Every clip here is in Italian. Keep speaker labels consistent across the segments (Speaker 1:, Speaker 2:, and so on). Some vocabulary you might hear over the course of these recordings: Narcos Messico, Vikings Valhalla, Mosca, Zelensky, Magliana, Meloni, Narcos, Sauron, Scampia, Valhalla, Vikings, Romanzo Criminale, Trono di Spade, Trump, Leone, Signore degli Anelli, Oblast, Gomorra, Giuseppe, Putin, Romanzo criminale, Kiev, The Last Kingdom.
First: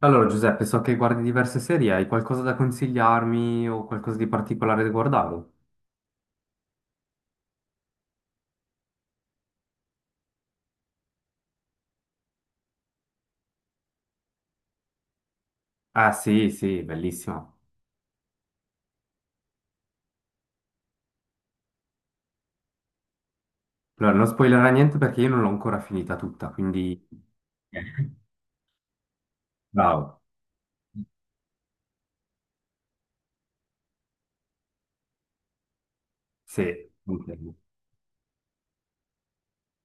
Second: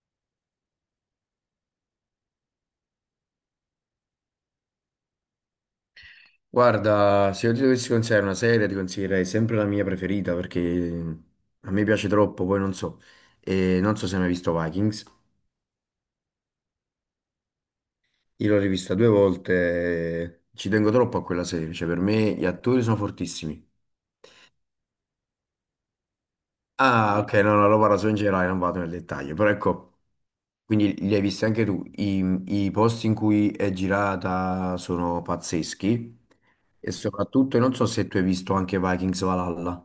Speaker 1: Allora, Giuseppe, so che guardi diverse serie, hai qualcosa da consigliarmi o qualcosa di particolare da guardare?
Speaker 2: Guarda, se io ti dovessi consigliare una serie, ti consiglierei sempre la mia preferita perché a me piace troppo, poi non so. E non so se hai mai visto Vikings.
Speaker 1: Ah, sì, sì, bellissima.
Speaker 2: Io l'ho rivista due volte, ci tengo troppo a quella serie, cioè per me gli attori sono fortissimi.
Speaker 1: Allora, non spoilerà niente perché io non l'ho ancora finita tutta, quindi...
Speaker 2: Ah, ok, no, no, lo parlo solo in generale, non vado nel dettaglio, però ecco,
Speaker 1: Bravo.
Speaker 2: quindi li hai visti anche tu. I posti in cui è girata sono pazzeschi
Speaker 1: Sì,
Speaker 2: e
Speaker 1: confermo.
Speaker 2: soprattutto, non so se tu hai visto anche Vikings Valhalla.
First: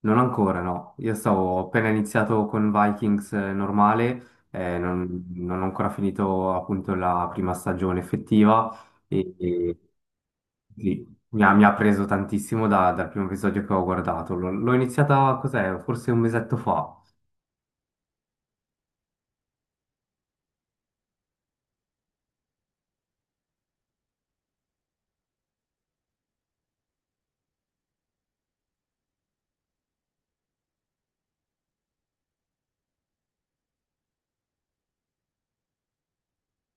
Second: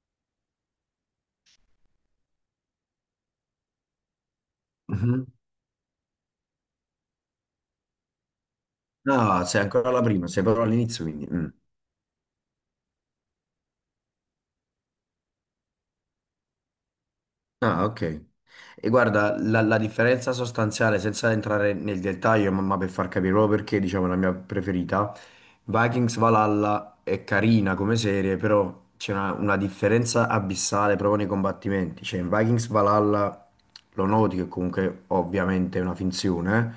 Speaker 1: Non ancora, no. Io stavo ho appena iniziato con Vikings normale,
Speaker 2: Mhm.
Speaker 1: non ho ancora finito appunto la prima stagione effettiva
Speaker 2: No, sei
Speaker 1: e,
Speaker 2: ancora alla prima, sei proprio all'inizio
Speaker 1: lì.
Speaker 2: quindi. Mm.
Speaker 1: Mi ha preso tantissimo dal primo episodio che ho guardato. L'ho iniziata, cos'è? Forse un mesetto fa.
Speaker 2: Ah, ok. E guarda, la differenza sostanziale, senza entrare nel dettaglio, ma per far capire proprio perché, diciamo, è la mia preferita, Vikings Valhalla è carina come serie, però c'è una differenza abissale proprio nei combattimenti. Cioè, in Vikings Valhalla lo noti che comunque ovviamente è una finzione,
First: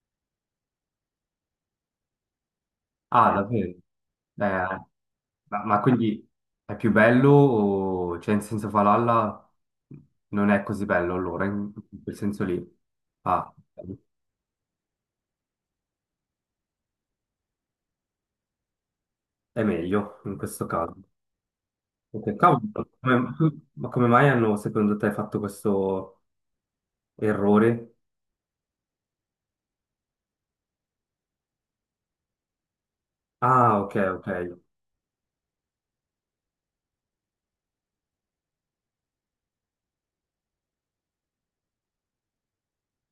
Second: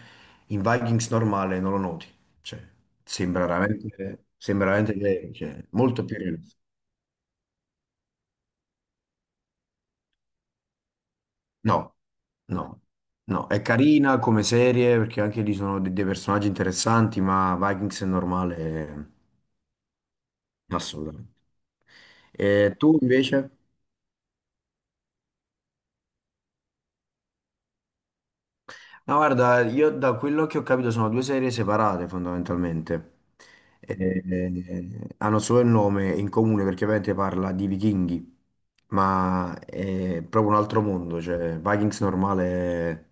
Speaker 2: in Vikings normale non lo noti. Cioè,
Speaker 1: Davvero?
Speaker 2: sembra veramente vero, cioè,
Speaker 1: Ma
Speaker 2: molto più
Speaker 1: quindi
Speaker 2: realistico.
Speaker 1: è più bello o cioè in senso Valhalla non è così bello allora, in,
Speaker 2: No,
Speaker 1: in quel senso lì.
Speaker 2: no, no,
Speaker 1: Ah,
Speaker 2: è carina come serie perché anche lì sono dei personaggi interessanti, ma Vikings è normale,
Speaker 1: è meglio in questo caso.
Speaker 2: assolutamente.
Speaker 1: Ok, cavolo,
Speaker 2: E tu invece?
Speaker 1: ma come mai hanno secondo te fatto questo errore?
Speaker 2: No, guarda, io da quello che ho capito sono due serie separate fondamentalmente.
Speaker 1: Ah, ok,
Speaker 2: Eh,
Speaker 1: ok.
Speaker 2: hanno solo il nome in comune perché ovviamente parla di vichinghi, ma è proprio un altro mondo, cioè Vikings normale è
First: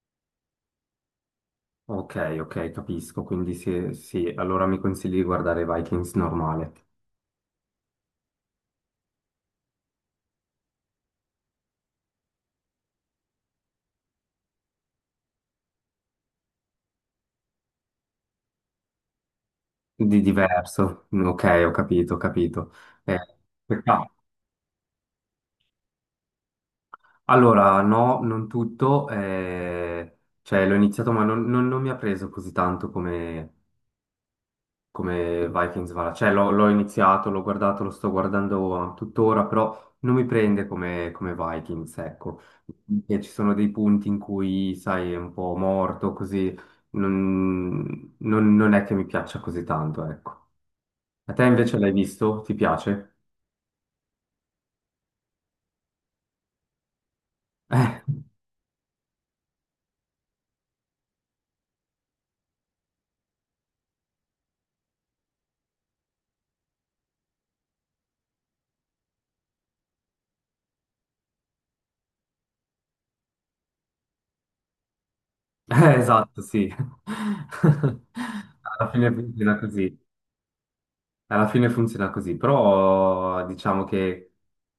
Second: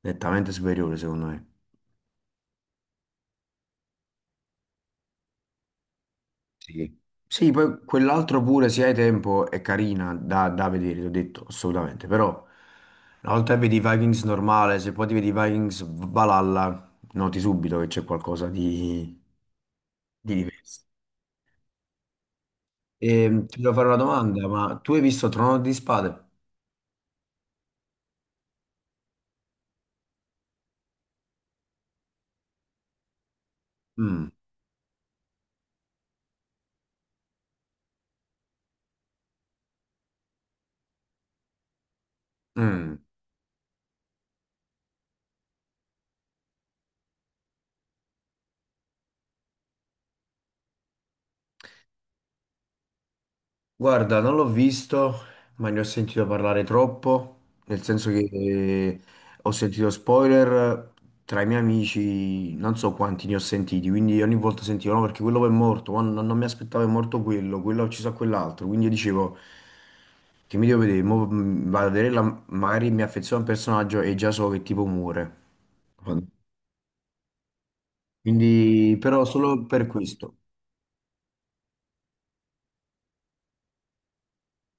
Speaker 2: nettamente superiore secondo me.
Speaker 1: Ok, ok, capisco. Quindi sì, sì, allora mi consigli di guardare Vikings normale.
Speaker 2: Sì. Sì, poi quell'altro pure, se hai tempo, è carina da vedere, ti ho detto, assolutamente. Però, una volta che vedi i Vikings normale, se poi ti vedi i Vikings Valhalla, noti subito che c'è qualcosa
Speaker 1: Di
Speaker 2: di diverso.
Speaker 1: diverso. Ok, ho capito, ho capito. Eh,
Speaker 2: E ti devo fare una
Speaker 1: peccato.
Speaker 2: domanda, ma tu hai visto Trono di Spade?
Speaker 1: Allora, no, non tutto. Cioè, l'ho iniziato, ma non mi ha preso così tanto come,
Speaker 2: Mm,
Speaker 1: come Vikings Valhalla. Cioè, l'ho iniziato, l'ho guardato, lo sto guardando tuttora, però non mi prende come, come Vikings, ecco.
Speaker 2: mm.
Speaker 1: E ci sono dei punti in cui, sai, è un po' morto, così non è che mi piaccia così tanto, ecco. A te invece l'hai visto? Ti piace?
Speaker 2: Guarda, non l'ho visto, ma ne ho sentito parlare troppo, nel senso che ho sentito spoiler tra i miei amici, non so quanti ne ho sentiti, quindi ogni volta sentivo, no, perché quello poi è morto, ma non, non mi aspettavo è morto quello, quello ha ucciso a quell'altro, quindi io dicevo che mi devo vedere, vado a vedere, magari mi affeziono a un personaggio e già so che tipo muore.
Speaker 1: Esatto, sì. Alla
Speaker 2: Quindi,
Speaker 1: fine
Speaker 2: però
Speaker 1: funziona
Speaker 2: solo per
Speaker 1: così.
Speaker 2: questo.
Speaker 1: Alla fine funziona così, però diciamo che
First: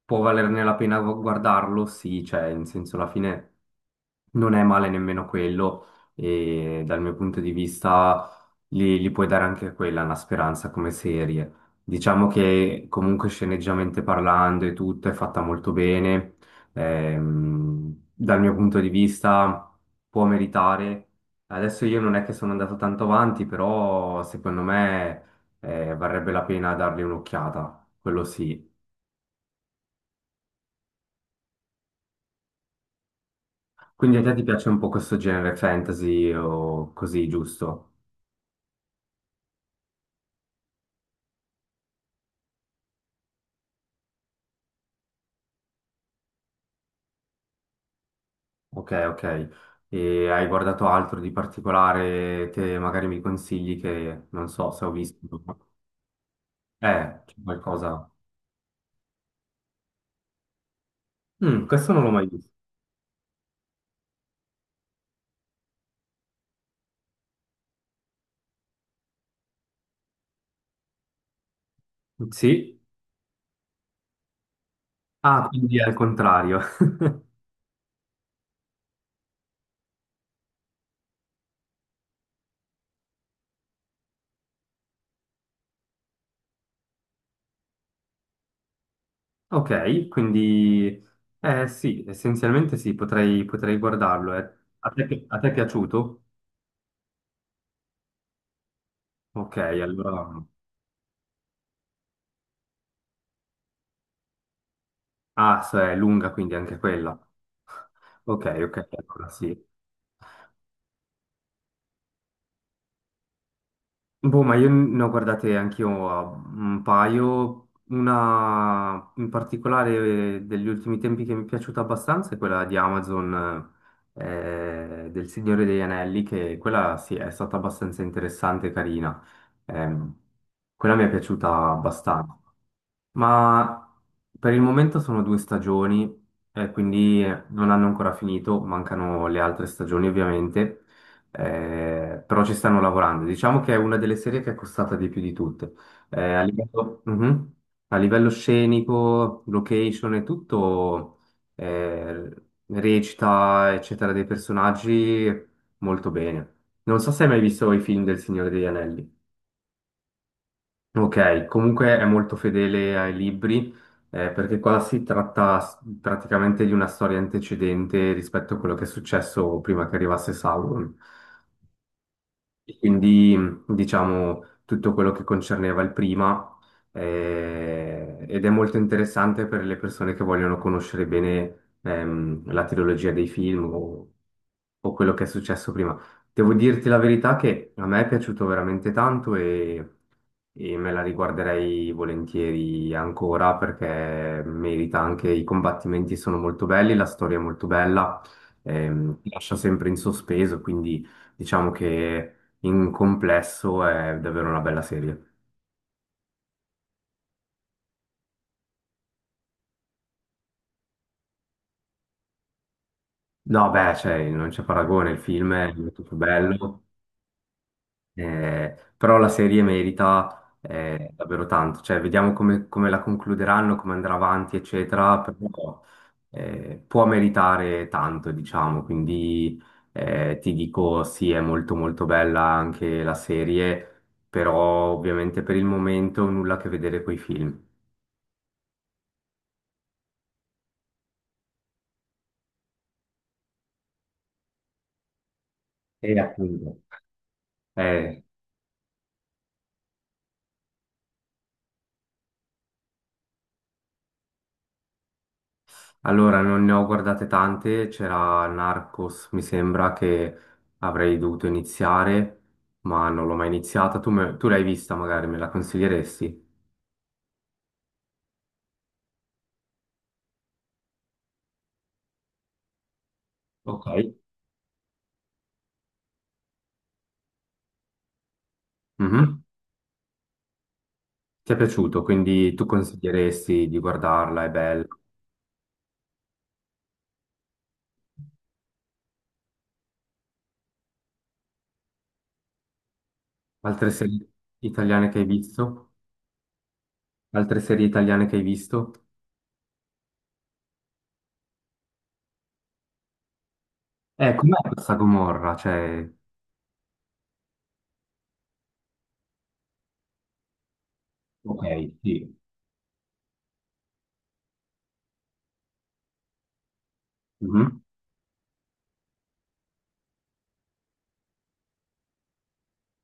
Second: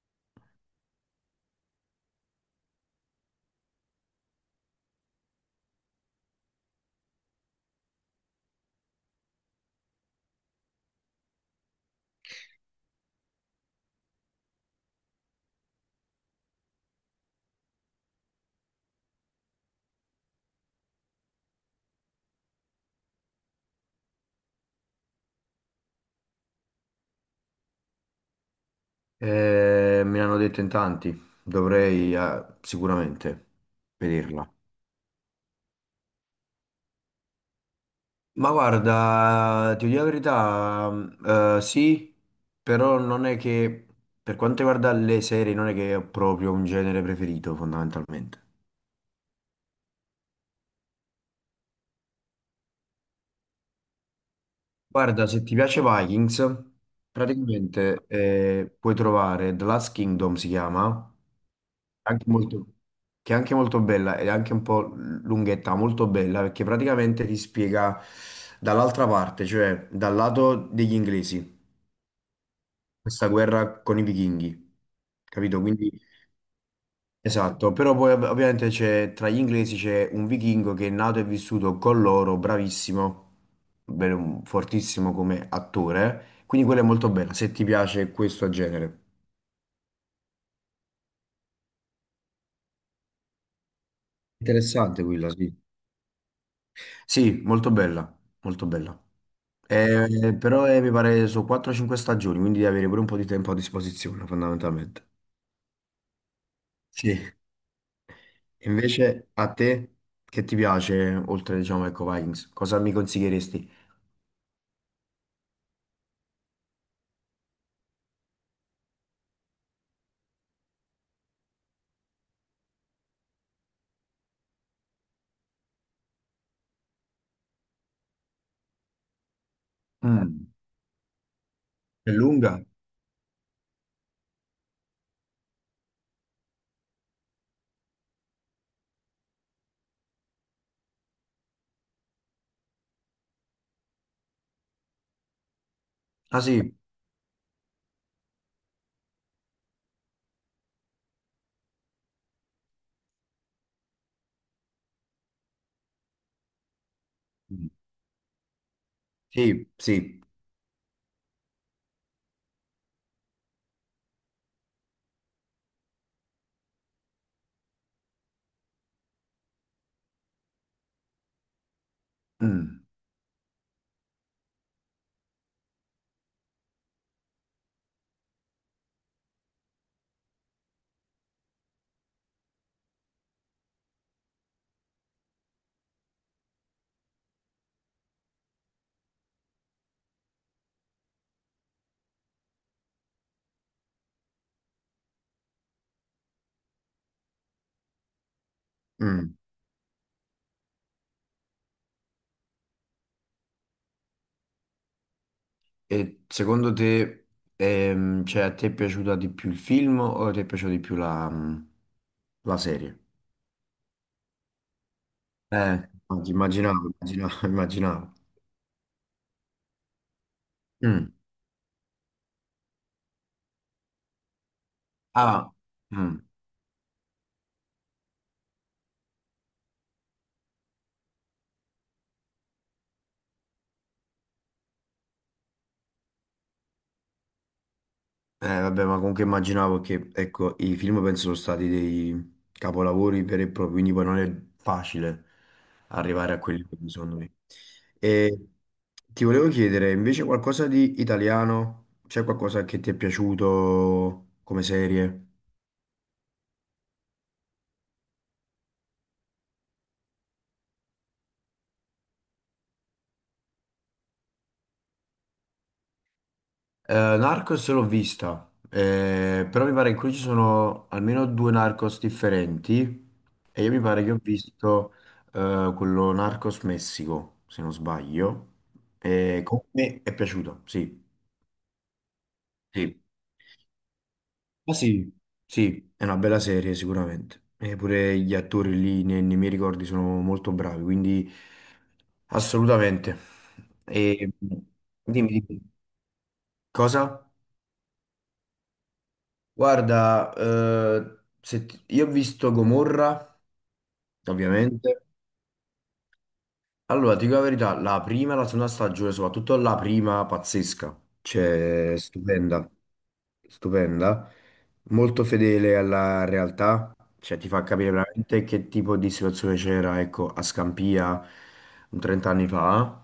Speaker 1: può valerne la pena guardarlo, sì, cioè, in senso, alla fine non è male nemmeno quello e dal mio punto di vista li, li puoi dare anche quella una speranza come serie. Diciamo che comunque sceneggiamente parlando e tutto è fatta molto bene. Dal mio punto di vista può meritare. Adesso io non è che sono andato tanto avanti, però secondo me varrebbe la pena dargli un'occhiata, quello sì.
Speaker 2: Me l'hanno detto in tanti, dovrei sicuramente
Speaker 1: Quindi a te ti
Speaker 2: vederla.
Speaker 1: piace un po' questo genere fantasy o così, giusto?
Speaker 2: Ma guarda, ti dico la verità, sì, però non è che, per quanto riguarda le serie, non è che ho proprio un genere preferito, fondamentalmente.
Speaker 1: Ok, ok. E hai guardato altro di particolare che magari mi consigli che non so se ho visto?
Speaker 2: Guarda, se ti
Speaker 1: No?
Speaker 2: piace Vikings,
Speaker 1: C'è
Speaker 2: praticamente
Speaker 1: qualcosa.
Speaker 2: puoi trovare The Last Kingdom, si chiama,
Speaker 1: Mm, questo non l'ho
Speaker 2: anche
Speaker 1: mai visto.
Speaker 2: molto... che è anche molto bella ed è anche un po' lunghetta, molto bella perché praticamente ti spiega dall'altra parte, cioè dal lato degli inglesi,
Speaker 1: Sì.
Speaker 2: questa guerra con i vichinghi,
Speaker 1: Ah,
Speaker 2: capito?
Speaker 1: quindi è
Speaker 2: Quindi
Speaker 1: al contrario.
Speaker 2: esatto, però poi ovviamente c'è tra gli inglesi c'è un vichingo che è nato e vissuto con loro, bravissimo, bene, fortissimo come attore, quindi quella è molto bella, se ti piace questo genere.
Speaker 1: Ok, quindi eh sì, essenzialmente sì, potrei, potrei guardarlo. A
Speaker 2: Interessante
Speaker 1: te,
Speaker 2: quella,
Speaker 1: a te è
Speaker 2: sì.
Speaker 1: piaciuto?
Speaker 2: Sì, molto bella, molto bella.
Speaker 1: Ok,
Speaker 2: Eh,
Speaker 1: allora.
Speaker 2: però eh, mi pare su 4-5 stagioni, quindi devi avere pure un po' di tempo a disposizione, fondamentalmente.
Speaker 1: Ah, se è lunga quindi anche quella.
Speaker 2: Sì.
Speaker 1: Ok, ok, allora
Speaker 2: Invece a
Speaker 1: sì.
Speaker 2: te, che ti piace, oltre, diciamo, ecco, Vikings, cosa mi consiglieresti?
Speaker 1: Boh, ma io ne ho guardate anch'io un paio. Una in particolare degli ultimi tempi che mi è piaciuta abbastanza è quella di Amazon, del Signore degli Anelli, che quella sì è stata abbastanza interessante e carina. Ehm,
Speaker 2: Mm.
Speaker 1: Quella mi è piaciuta
Speaker 2: È
Speaker 1: abbastanza.
Speaker 2: lunga?
Speaker 1: Ma per il momento sono due stagioni, quindi non hanno ancora finito, mancano le altre stagioni ovviamente, però ci stanno lavorando. Diciamo che è una delle serie che è costata di più di tutte.
Speaker 2: Ah
Speaker 1: A
Speaker 2: sì,
Speaker 1: livello, mhm. A livello scenico, location e tutto, eh, recita, eccetera, dei personaggi molto bene. Non so se hai mai
Speaker 2: mm,
Speaker 1: visto i film del Signore degli Anelli.
Speaker 2: sì, sì.
Speaker 1: Ok, comunque è molto fedele ai libri, perché qua si tratta praticamente di una storia antecedente rispetto a quello che è successo prima che arrivasse Sauron. E
Speaker 2: Mm.
Speaker 1: quindi, diciamo, tutto quello che concerneva il prima, ed è molto interessante per le persone che vogliono conoscere bene, la trilogia dei film o quello che è successo prima. Devo dirti la verità che a me è piaciuto veramente tanto e me la riguarderei volentieri ancora perché merita, anche i combattimenti sono molto belli, la storia è molto bella, ti
Speaker 2: Mm.
Speaker 1: lascia sempre in sospeso, quindi diciamo che in complesso è davvero una bella serie.
Speaker 2: E secondo te, cioè, a te è piaciuta di più il film o ti è piaciuta di più la serie?
Speaker 1: No, beh, cioè, non c'è paragone, il film è
Speaker 2: Eh,
Speaker 1: molto più bello,
Speaker 2: immaginavo, immaginavo, immaginavo.
Speaker 1: però la serie merita
Speaker 2: Mm.
Speaker 1: davvero tanto. Cioè, vediamo come, come la concluderanno, come andrà avanti, eccetera,
Speaker 2: Ah,
Speaker 1: però
Speaker 2: mm.
Speaker 1: può meritare tanto, diciamo. Quindi ti dico, sì, è molto molto bella anche la serie, però ovviamente per il momento nulla a che vedere coi film.
Speaker 2: Vabbè, ma comunque immaginavo che, ecco, i film penso sono stati dei capolavori veri e propri, quindi poi non è facile
Speaker 1: E
Speaker 2: arrivare a quelli
Speaker 1: appunto.
Speaker 2: che secondo me.
Speaker 1: Eh,
Speaker 2: E ti volevo chiedere, invece, qualcosa di italiano? C'è qualcosa che ti è piaciuto come serie?
Speaker 1: Allora, non ne ho guardate tante, c'era Narcos, mi sembra che avrei dovuto iniziare, ma non l'ho mai iniziata. Tu, tu l'hai vista, magari me la consiglieresti?
Speaker 2: Narcos l'ho vista, però mi pare che qui ci sono almeno due Narcos differenti e io mi
Speaker 1: Ok.
Speaker 2: pare che ho visto quello Narcos Messico, se non sbaglio, e
Speaker 1: Mhm.
Speaker 2: comunque mi è piaciuto, sì.
Speaker 1: Ti è piaciuto, quindi tu
Speaker 2: Sì.
Speaker 1: consiglieresti di guardarla, è
Speaker 2: Ma
Speaker 1: bella.
Speaker 2: sì, sì, è una bella serie sicuramente. E pure gli attori lì nei miei ricordi sono molto bravi, quindi assolutamente.
Speaker 1: Altre serie
Speaker 2: E dimmi,
Speaker 1: italiane che hai
Speaker 2: dimmi,
Speaker 1: visto?
Speaker 2: cosa?
Speaker 1: Altre serie italiane che hai visto?
Speaker 2: Guarda, se ti- io ho visto Gomorra,
Speaker 1: Com'è questa
Speaker 2: ovviamente.
Speaker 1: Gomorra? Cioè...
Speaker 2: Allora, ti dico la verità, la prima e la seconda stagione, soprattutto la prima, pazzesca.
Speaker 1: Ok,
Speaker 2: Cioè,
Speaker 1: sì.
Speaker 2: stupenda, stupenda. Molto fedele alla realtà, cioè ti fa
Speaker 1: Mhm.
Speaker 2: capire veramente che tipo di situazione c'era, ecco, a Scampia un 30 anni fa.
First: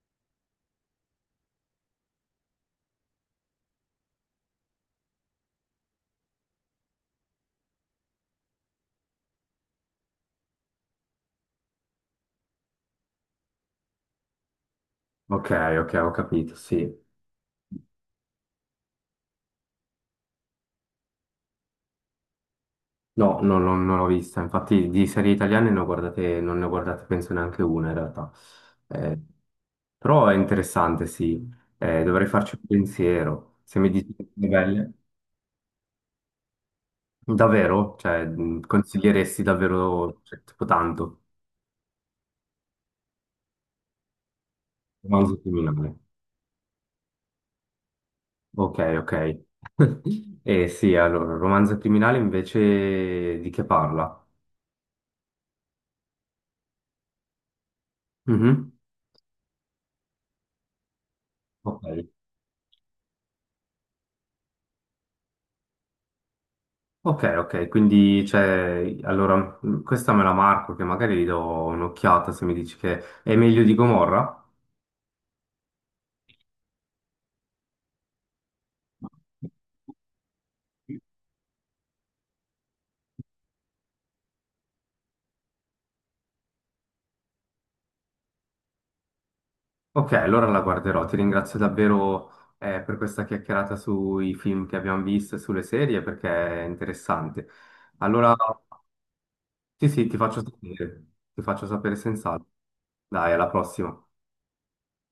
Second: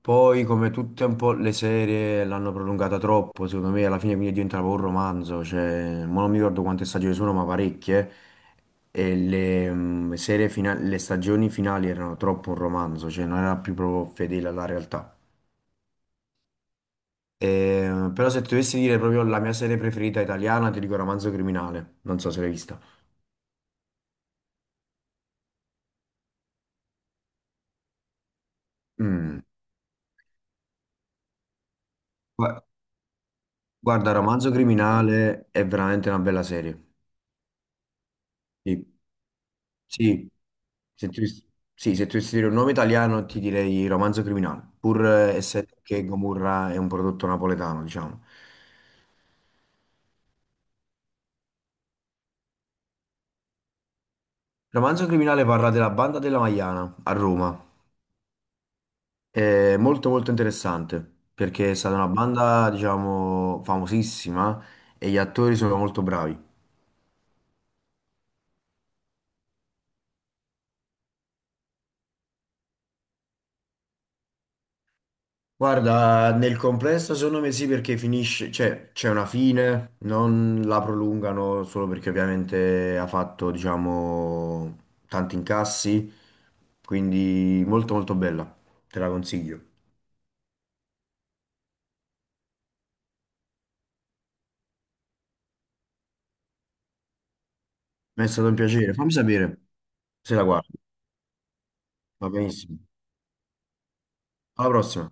Speaker 2: Poi, come tutte un po' le serie, l'hanno prolungata troppo, secondo me, alla fine quindi diventava un romanzo, cioè, mo non mi ricordo quante stagioni sono, ma parecchie, e le stagioni finali erano troppo un romanzo, cioè non era più proprio fedele alla realtà.
Speaker 1: Ok, ok, ho capito, sì.
Speaker 2: Però se ti dovessi dire proprio la mia serie preferita italiana, ti dico Romanzo Criminale, non so se l'hai vista.
Speaker 1: No, no, no, non l'ho vista. Infatti di serie italiane ne ho guardate, non ne ho guardate penso neanche una in realtà. Eh,
Speaker 2: Mm.
Speaker 1: Però è interessante, sì. Dovrei farci un
Speaker 2: Gua-
Speaker 1: pensiero. Se mi
Speaker 2: Guarda,
Speaker 1: dici che sono
Speaker 2: Romanzo
Speaker 1: belle,
Speaker 2: Criminale è veramente una bella serie.
Speaker 1: davvero? Cioè,
Speaker 2: Sì.
Speaker 1: consiglieresti davvero,
Speaker 2: Sì,
Speaker 1: cioè, tipo tanto,
Speaker 2: se tu dovessi dire un nome italiano ti direi Romanzo Criminale, pur
Speaker 1: romanzo
Speaker 2: essendo
Speaker 1: criminale.
Speaker 2: che Gomorra è un prodotto napoletano, diciamo.
Speaker 1: Ok, ok. Eh sì, allora, romanzo criminale invece di che parla?
Speaker 2: Romanzo Criminale parla della banda della Magliana a Roma.
Speaker 1: Mhm.
Speaker 2: È molto molto interessante perché è
Speaker 1: Ok.
Speaker 2: stata una banda, diciamo, famosissima e gli attori sono molto bravi.
Speaker 1: Ok, ok, quindi cioè, allora questa me la marco che magari gli do un'occhiata se mi dici che è meglio di Gomorra.
Speaker 2: Guarda, nel complesso secondo me sì perché finisce, cioè c'è una fine, non la prolungano solo perché ovviamente ha fatto, diciamo, tanti incassi, quindi molto molto bella, te la consiglio.
Speaker 1: Ok, allora la guarderò. Ti ringrazio davvero per questa chiacchierata sui film che abbiamo visto e sulle serie perché è interessante.
Speaker 2: Mi è
Speaker 1: Allora,
Speaker 2: stato un piacere, fammi sapere
Speaker 1: sì, sì,
Speaker 2: se la guardi,
Speaker 1: ti faccio sapere
Speaker 2: va
Speaker 1: senz'altro.
Speaker 2: benissimo.
Speaker 1: Dai, alla prossima.
Speaker 2: Alla prossima.